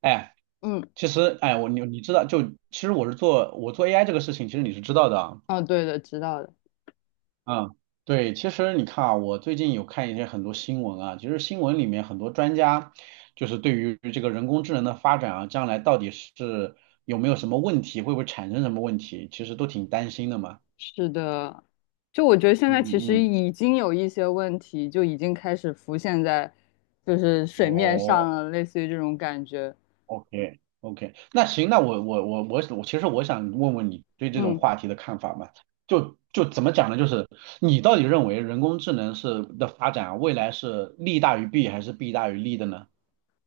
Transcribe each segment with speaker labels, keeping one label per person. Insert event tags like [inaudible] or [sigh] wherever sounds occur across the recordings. Speaker 1: 哎，
Speaker 2: 嗯，
Speaker 1: 其实，哎，你知道，就其实我做 AI 这个事情，其实你是知道的啊。
Speaker 2: 哦，对的，知道的。
Speaker 1: 嗯，对，其实你看啊，我最近有看很多新闻啊，其实新闻里面很多专家就是对于这个人工智能的发展啊，将来到底是有没有什么问题，会不会产生什么问题，其实都挺担心的嘛。
Speaker 2: 是的，就我觉得现在其实
Speaker 1: 嗯嗯。
Speaker 2: 已经有一些问题，就已经开始浮现在就是水面
Speaker 1: 哦，
Speaker 2: 上了，类似于这种感觉。
Speaker 1: OK OK。那行，那我其实我想问问你对这种
Speaker 2: 嗯，
Speaker 1: 话题的看法嘛？就怎么讲呢？就是你到底认为人工智能的发展啊未来是利大于弊还是弊大于利的呢？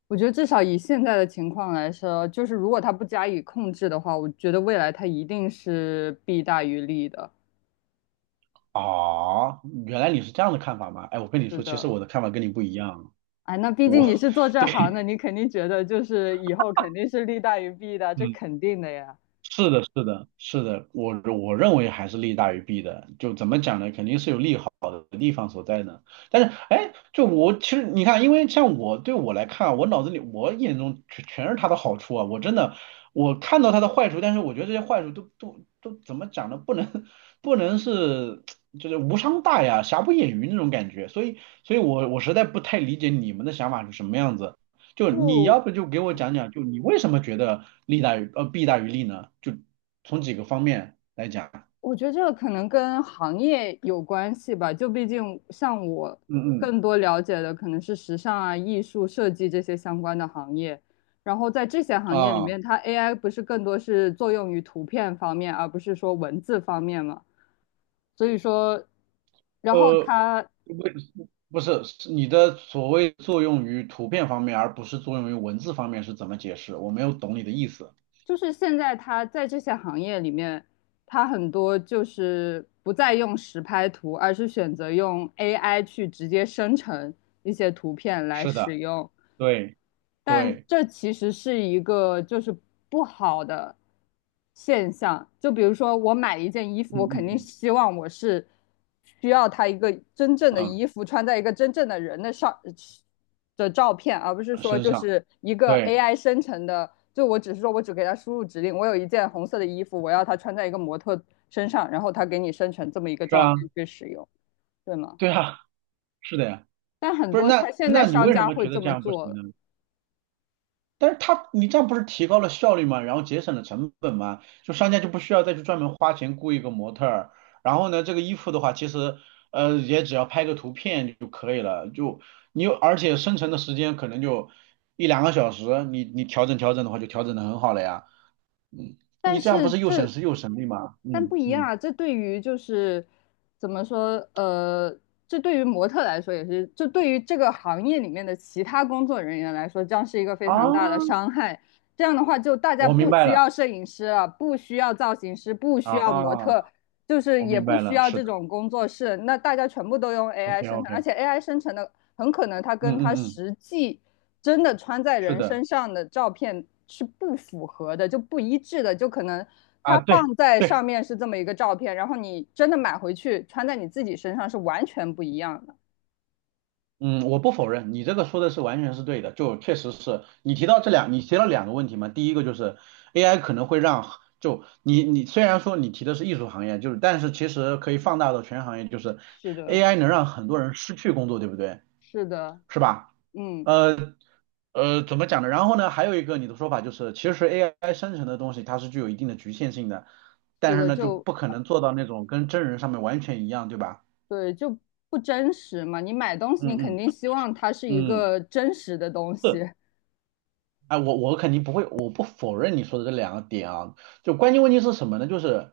Speaker 2: 我觉得至少以现在的情况来说，就是如果它不加以控制的话，我觉得未来它一定是弊大于利的。
Speaker 1: 哦，原来你是这样的看法吗？哎，我跟你
Speaker 2: 是
Speaker 1: 说，其实
Speaker 2: 的，
Speaker 1: 我的看法跟你不一样啊。
Speaker 2: 哎，那毕竟你
Speaker 1: 我
Speaker 2: 是做
Speaker 1: [laughs]
Speaker 2: 这
Speaker 1: 对，
Speaker 2: 行的，你肯定觉得就是以后肯定是利大于弊的，这
Speaker 1: 嗯。
Speaker 2: 肯定的呀。
Speaker 1: 是的，是的，是的，我认为还是利大于弊的。就怎么讲呢？肯定是有利好的地方所在呢。但是，哎，就我其实你看，因为像我对我来看啊我脑子里我眼中全是他的好处啊。我真的我看到他的坏处，但是我觉得这些坏处都怎么讲呢？不能就是无伤大雅、瑕不掩瑜那种感觉。所以我实在不太理解你们的想法是什么样子。就你
Speaker 2: 就
Speaker 1: 要不就给我讲讲，就你为什么觉得利大于呃弊大于利呢？就从几个方面来讲。
Speaker 2: 我觉得这个可能跟行业有关系吧，就毕竟像我
Speaker 1: 嗯嗯
Speaker 2: 更多了解的可能是时尚啊、艺术、设计这些相关的行业，然后在这些行业里
Speaker 1: 啊
Speaker 2: 面，它 AI 不是更多是作用于图片方面，而不是说文字方面嘛。所以说，然后
Speaker 1: 呃
Speaker 2: 它
Speaker 1: 为不是是你的所谓作用于图片方面，而不是作用于文字方面是怎么解释？我没有懂你的意思。
Speaker 2: 就是现在它在这些行业里面，它很多就是不再用实拍图，而是选择用 AI 去直接生成一些图片来
Speaker 1: 是的。
Speaker 2: 使用。
Speaker 1: 对
Speaker 2: 但
Speaker 1: 对。
Speaker 2: 这其实是一个就是不好的现象。就比如说，我买一件衣服，
Speaker 1: 嗯
Speaker 2: 我肯定
Speaker 1: 嗯
Speaker 2: 希望我是需要它一个真正的
Speaker 1: 嗯
Speaker 2: 衣服，穿在一个真正的人的上的照片，而不是
Speaker 1: 嗯。
Speaker 2: 说
Speaker 1: 身
Speaker 2: 就
Speaker 1: 上。
Speaker 2: 是一个
Speaker 1: 对。
Speaker 2: AI 生成的。就我只是说我只给它输入指令，我有一件红色的衣服，我要它穿在一个模特身上，然后它给你生成这么一个
Speaker 1: 是
Speaker 2: 照
Speaker 1: 啊。
Speaker 2: 片去使用，对吗？
Speaker 1: 对啊。是的呀。
Speaker 2: 但很
Speaker 1: 不是
Speaker 2: 多
Speaker 1: 那
Speaker 2: 它现在
Speaker 1: 那你
Speaker 2: 商
Speaker 1: 为什
Speaker 2: 家
Speaker 1: 么
Speaker 2: 会
Speaker 1: 觉
Speaker 2: 这
Speaker 1: 得这
Speaker 2: 么
Speaker 1: 样不
Speaker 2: 做
Speaker 1: 行
Speaker 2: 了。
Speaker 1: 呢？但是他，你这样不是提高了效率吗？然后节省了成本吗？就商家就不需要再去专门花钱雇一个模特儿。然后呢，这个衣服的话，其实也只要拍个图片就可以了。就你有，而且生成的时间可能就一两个小时，你调整调整的话，就调整的很好了呀。嗯，
Speaker 2: 但
Speaker 1: 你这样
Speaker 2: 是
Speaker 1: 不是又省
Speaker 2: 这，
Speaker 1: 时又省力吗？
Speaker 2: 但不一样
Speaker 1: 嗯
Speaker 2: 啊，这对于就是怎么说，这对于模特来说也是，这对于这个行业里面的其他工作人员来说，将是一个非
Speaker 1: 啊，
Speaker 2: 常大的伤害。这样的话，就大家
Speaker 1: 我明
Speaker 2: 不
Speaker 1: 白
Speaker 2: 需
Speaker 1: 了。
Speaker 2: 要摄影师了，不需要造型师，不需要模
Speaker 1: 啊，
Speaker 2: 特，就是
Speaker 1: 我
Speaker 2: 也
Speaker 1: 明
Speaker 2: 不
Speaker 1: 白
Speaker 2: 需
Speaker 1: 了。
Speaker 2: 要
Speaker 1: 是
Speaker 2: 这
Speaker 1: 的
Speaker 2: 种工作室，那大家全部都用 AI
Speaker 1: ，OK
Speaker 2: 生
Speaker 1: OK。
Speaker 2: 成，而
Speaker 1: 嗯
Speaker 2: 且 AI 生成的很可能它跟
Speaker 1: 嗯
Speaker 2: 它
Speaker 1: 嗯。
Speaker 2: 实际。真的穿在
Speaker 1: 是
Speaker 2: 人
Speaker 1: 的
Speaker 2: 身上的照片是不符合的，就不一致的，就可能
Speaker 1: 啊。
Speaker 2: 它
Speaker 1: 对
Speaker 2: 放在上
Speaker 1: 对。
Speaker 2: 面是这么一个照片，然后你真的买回去穿在你自己身上是完全不一样的。
Speaker 1: 嗯，我不否认，你这个说的是完全是对的，就确实是你提到两个问题嘛，第一个就是 AI 可能会让，就你虽然说你提的是艺术行业，就是但是其实可以放大到全行业，就是
Speaker 2: 是的，
Speaker 1: AI 能让很多人失去工作，对不对？
Speaker 2: 是的，
Speaker 1: 是吧？
Speaker 2: 嗯，
Speaker 1: 呃怎么讲呢？然后呢，还有一个你的说法就是，其实 AI 生成的东西它是具有一定的局限性的，
Speaker 2: 是
Speaker 1: 但是
Speaker 2: 的，
Speaker 1: 呢，就
Speaker 2: 就
Speaker 1: 不可能做到那种跟真人上面完全一样，对吧？
Speaker 2: 对，就不真实嘛。你买东西，你肯
Speaker 1: 嗯嗯
Speaker 2: 定希望它是一
Speaker 1: 嗯。
Speaker 2: 个真实的东
Speaker 1: 是。
Speaker 2: 西。[laughs]
Speaker 1: 哎，我肯定不会，我不否认你说的这两个点啊。就关键问题是什么呢？就是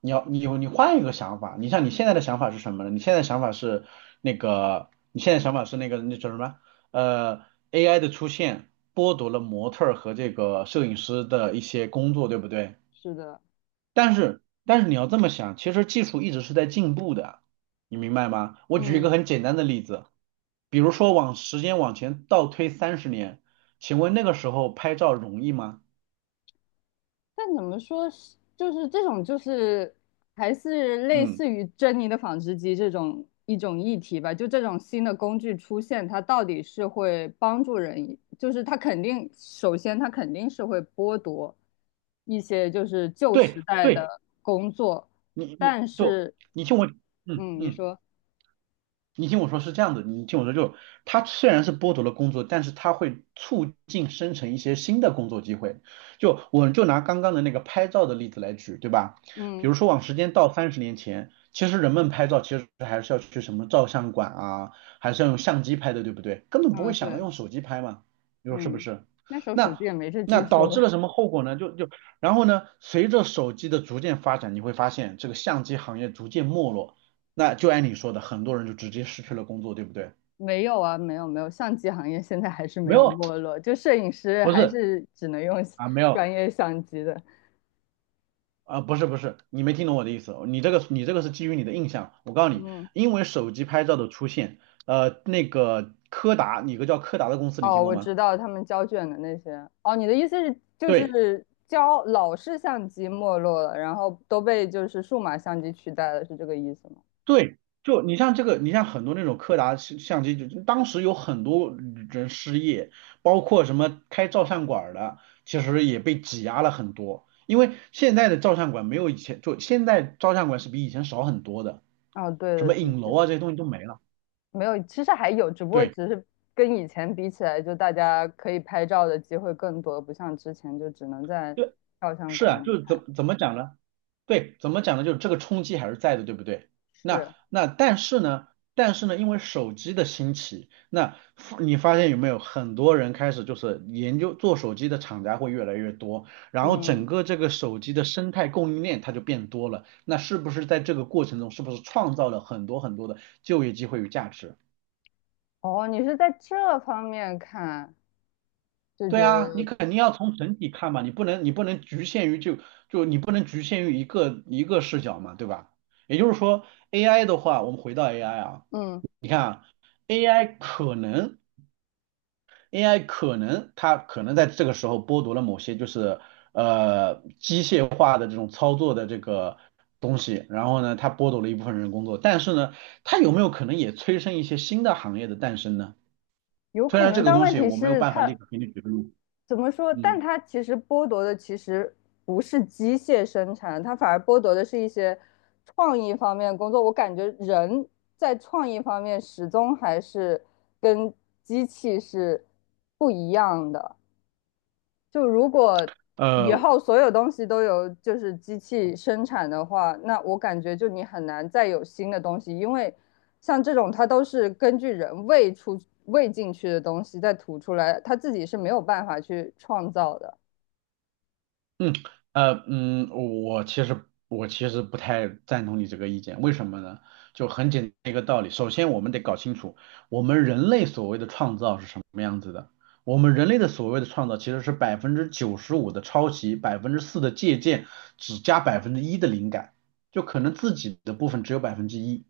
Speaker 1: 你要你有你换一个想法，你像你现在的想法是什么呢？你现在想法是那个，你现在想法是那个那叫什么？呃，AI 的出现剥夺了模特儿和这个摄影师的一些工作，对不对？
Speaker 2: 是的，
Speaker 1: 但是你要这么想，其实技术一直是在进步的，你明白吗？我举一个
Speaker 2: 嗯。
Speaker 1: 很简单的例子，比如说往时间往前倒推三十年，请问那个时候拍照容易吗？
Speaker 2: 但怎么说是，就是这种就是还是类
Speaker 1: 嗯，
Speaker 2: 似于珍妮的纺织机这种一种议题吧。就这种新的工具出现，它到底是会帮助人，就是它肯定，首先它肯定是会剥夺一些就是旧
Speaker 1: 对
Speaker 2: 时代
Speaker 1: 对，
Speaker 2: 的工作，
Speaker 1: 你你
Speaker 2: 但
Speaker 1: 就
Speaker 2: 是，
Speaker 1: 你听我。嗯
Speaker 2: 嗯，你
Speaker 1: 嗯。
Speaker 2: 说，
Speaker 1: 你听我说是这样的，你听我说就，它虽然是剥夺了工作，但是它会促进生成一些新的工作机会。就我就拿刚刚的那个拍照的例子来举，对吧？比
Speaker 2: 嗯
Speaker 1: 如说往时间倒30年前，其实人们拍照其实还是要去什么照相馆啊，还是要用相机拍的，对不对？根本不会
Speaker 2: 嗯
Speaker 1: 想到
Speaker 2: 对，
Speaker 1: 用手机拍嘛，你说是不
Speaker 2: 嗯，
Speaker 1: 是？
Speaker 2: 那时候手
Speaker 1: 那
Speaker 2: 机也没这
Speaker 1: 那
Speaker 2: 技
Speaker 1: 导
Speaker 2: 术
Speaker 1: 致
Speaker 2: 吧？
Speaker 1: 了什么后果呢？然后呢，随着手机的逐渐发展，你会发现这个相机行业逐渐没落。那就按你说的，很多人就直接失去了工作，对不对？
Speaker 2: 没有啊，没有没有，相机行业现在还是没
Speaker 1: 没
Speaker 2: 有
Speaker 1: 有，
Speaker 2: 没落，就摄影师
Speaker 1: 不
Speaker 2: 还
Speaker 1: 是
Speaker 2: 是只能用
Speaker 1: 啊，没有
Speaker 2: 专业相机的。
Speaker 1: 啊，不是不是，你没听懂我的意思。你这个是基于你的印象。我告诉你，
Speaker 2: 嗯，
Speaker 1: 因为手机拍照的出现，那个柯达，你有个叫柯达的公司，你
Speaker 2: 哦，
Speaker 1: 听过
Speaker 2: 我知
Speaker 1: 吗？
Speaker 2: 道他们胶卷的那些。哦，你的意思是就
Speaker 1: 对
Speaker 2: 是胶老式相机没落了，然后都被就是数码相机取代了，是这个意思吗？
Speaker 1: 对，就你像这个，你像很多那种柯达相机，就当时有很多人失业，包括什么开照相馆儿的，其实也被挤压了很多。因为现在的照相馆没有以前，就现在照相馆是比以前少很多的。
Speaker 2: 哦，对
Speaker 1: 什
Speaker 2: 的，
Speaker 1: 么
Speaker 2: 的
Speaker 1: 影楼
Speaker 2: 确
Speaker 1: 啊这些东西都没了。
Speaker 2: 没有，其实还有，只不过
Speaker 1: 对。
Speaker 2: 只是跟以前比起来，就大家可以拍照的机会更多，不像之前就只能在
Speaker 1: 对。
Speaker 2: 照相
Speaker 1: 是啊，
Speaker 2: 馆
Speaker 1: 就
Speaker 2: 里
Speaker 1: 是
Speaker 2: 拍。
Speaker 1: 怎么讲呢？对，怎么讲呢？就是这个冲击还是在的，对不对？那
Speaker 2: 是，
Speaker 1: 那但是呢，但是呢，因为手机的兴起，你发现有没有很多人开始就是研究做手机的厂家会越来越多，然后
Speaker 2: 嗯。
Speaker 1: 整个这个手机的生态供应链它就变多了。那是不是在这个过程中，是不是创造了很多很多的就业机会与价值？
Speaker 2: 哦，你是在这方面看，就觉
Speaker 1: 对啊，你
Speaker 2: 得，
Speaker 1: 肯定要从整体看嘛，你不能你不能局限于就就你不能局限于一个一个视角嘛，对吧？也就是说，AI 的话，我们回到 AI 啊，
Speaker 2: 嗯，
Speaker 1: 你看啊，AI 可能 AI 可能它可能在这个时候剥夺了某些就是机械化的这种操作的这个东西，然后呢，它剥夺了一部分人工作，但是呢，它有没有可能也催生一些新的行业的诞生呢？
Speaker 2: 有
Speaker 1: 虽
Speaker 2: 可
Speaker 1: 然
Speaker 2: 能，
Speaker 1: 这个
Speaker 2: 但
Speaker 1: 东
Speaker 2: 问
Speaker 1: 西
Speaker 2: 题
Speaker 1: 我没有
Speaker 2: 是
Speaker 1: 办法立
Speaker 2: 它
Speaker 1: 刻给你举个例子
Speaker 2: 怎么说？但
Speaker 1: 嗯。
Speaker 2: 它其实剥夺的其实不是机械生产，它反而剥夺的是一些创意方面的工作。我感觉人在创意方面始终还是跟机器是不一样的。就如果以
Speaker 1: 呃，
Speaker 2: 后所有东西都由就是机器生产的话，那我感觉就你很难再有新的东西，因为像这种它都是根据人喂出喂进去的东西再吐出来，它自己是没有办法去创造的。
Speaker 1: 嗯，我其实不太赞同你这个意见，为什么呢？就很简单一个道理，首先我们得搞清楚，我们人类所谓的创造是什么样子的。我们人类的所谓的创造其实是95%的抄袭，4%的借鉴，只加百分之一的灵感，就可能自己的部分只有百分之一。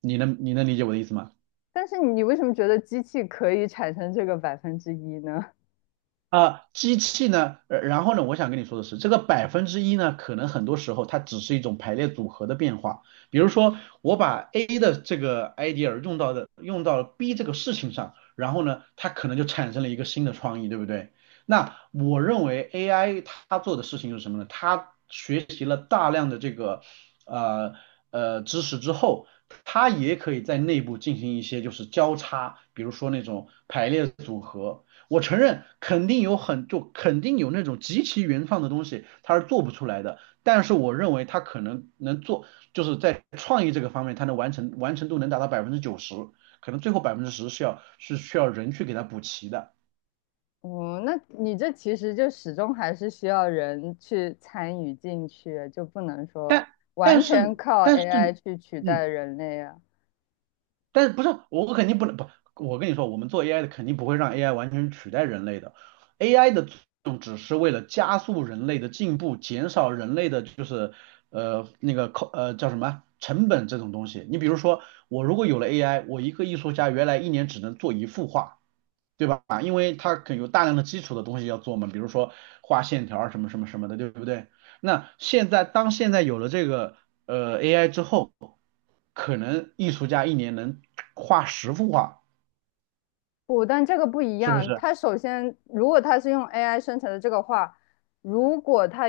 Speaker 1: 你能理解我的意思吗？
Speaker 2: 但是你为什么觉得机器可以产生这个1%呢？[laughs]
Speaker 1: 啊，机器呢，然后呢，我想跟你说的是，这个百分之一呢，可能很多时候它只是一种排列组合的变化。比如说，我把 A 的这个 idea 用到了 B 这个事情上，然后呢，它可能就产生了一个新的创意，对不对？那我认为 AI 它做的事情是什么呢？它学习了大量的这个呃知识之后，它也可以在内部进行一些就是交叉，比如说那种排列组合。我承认肯定有那种极其原创的东西，它是做不出来的。但是我认为它可能能做，就是在创意这个方面，它能完成度能达到百分之九十，可能最后10%是需要人去给它补齐的。
Speaker 2: 哦，那你这其实就始终还是需要人去参与进去，就不能说
Speaker 1: 但
Speaker 2: 完
Speaker 1: 但
Speaker 2: 全
Speaker 1: 是
Speaker 2: 靠
Speaker 1: 但是，
Speaker 2: AI 去取代
Speaker 1: 嗯，
Speaker 2: 人类啊。
Speaker 1: 但是不是我肯定不能不，我跟你说，我们做 AI 的肯定不会让 AI 完全取代人类的，AI 的作用只是为了加速人类的进步，减少人类的就是那个叫什么成本这种东西。你比如说，我如果有了 AI，我一个艺术家原来一年只能做一幅画。对吧？因为它可有大量的基础的东西要做嘛，比如说画线条儿什么什么什么的，对不对？那现在当现在有了这个AI 之后，可能艺术家一年能画10幅画，
Speaker 2: 不，但这个不一
Speaker 1: 是不
Speaker 2: 样。
Speaker 1: 是？
Speaker 2: 它首先，如果它是用 AI 生成的这个话，如果它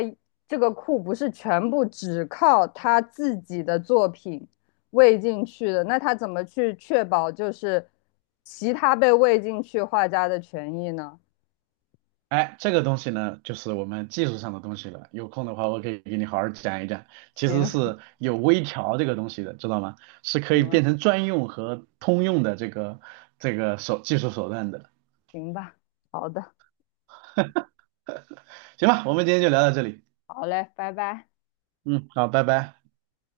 Speaker 2: 这个库不是全部只靠他自己的作品喂进去的，那他怎么去确保就是其他被喂进去画家的权益呢？
Speaker 1: 哎，这个东西呢，就是我们技术上的东西了。有空的话，我可以给你好好讲一讲，其实
Speaker 2: 行，
Speaker 1: 是有微调这个东西的，知道吗？是
Speaker 2: [laughs]
Speaker 1: 可
Speaker 2: 行
Speaker 1: 以
Speaker 2: 了，
Speaker 1: 变成专用和通用的这个技术手段的。
Speaker 2: 行吧，好的，
Speaker 1: 行吧，我们今天就聊到这里。
Speaker 2: 好嘞，拜拜。
Speaker 1: 嗯，好，拜拜。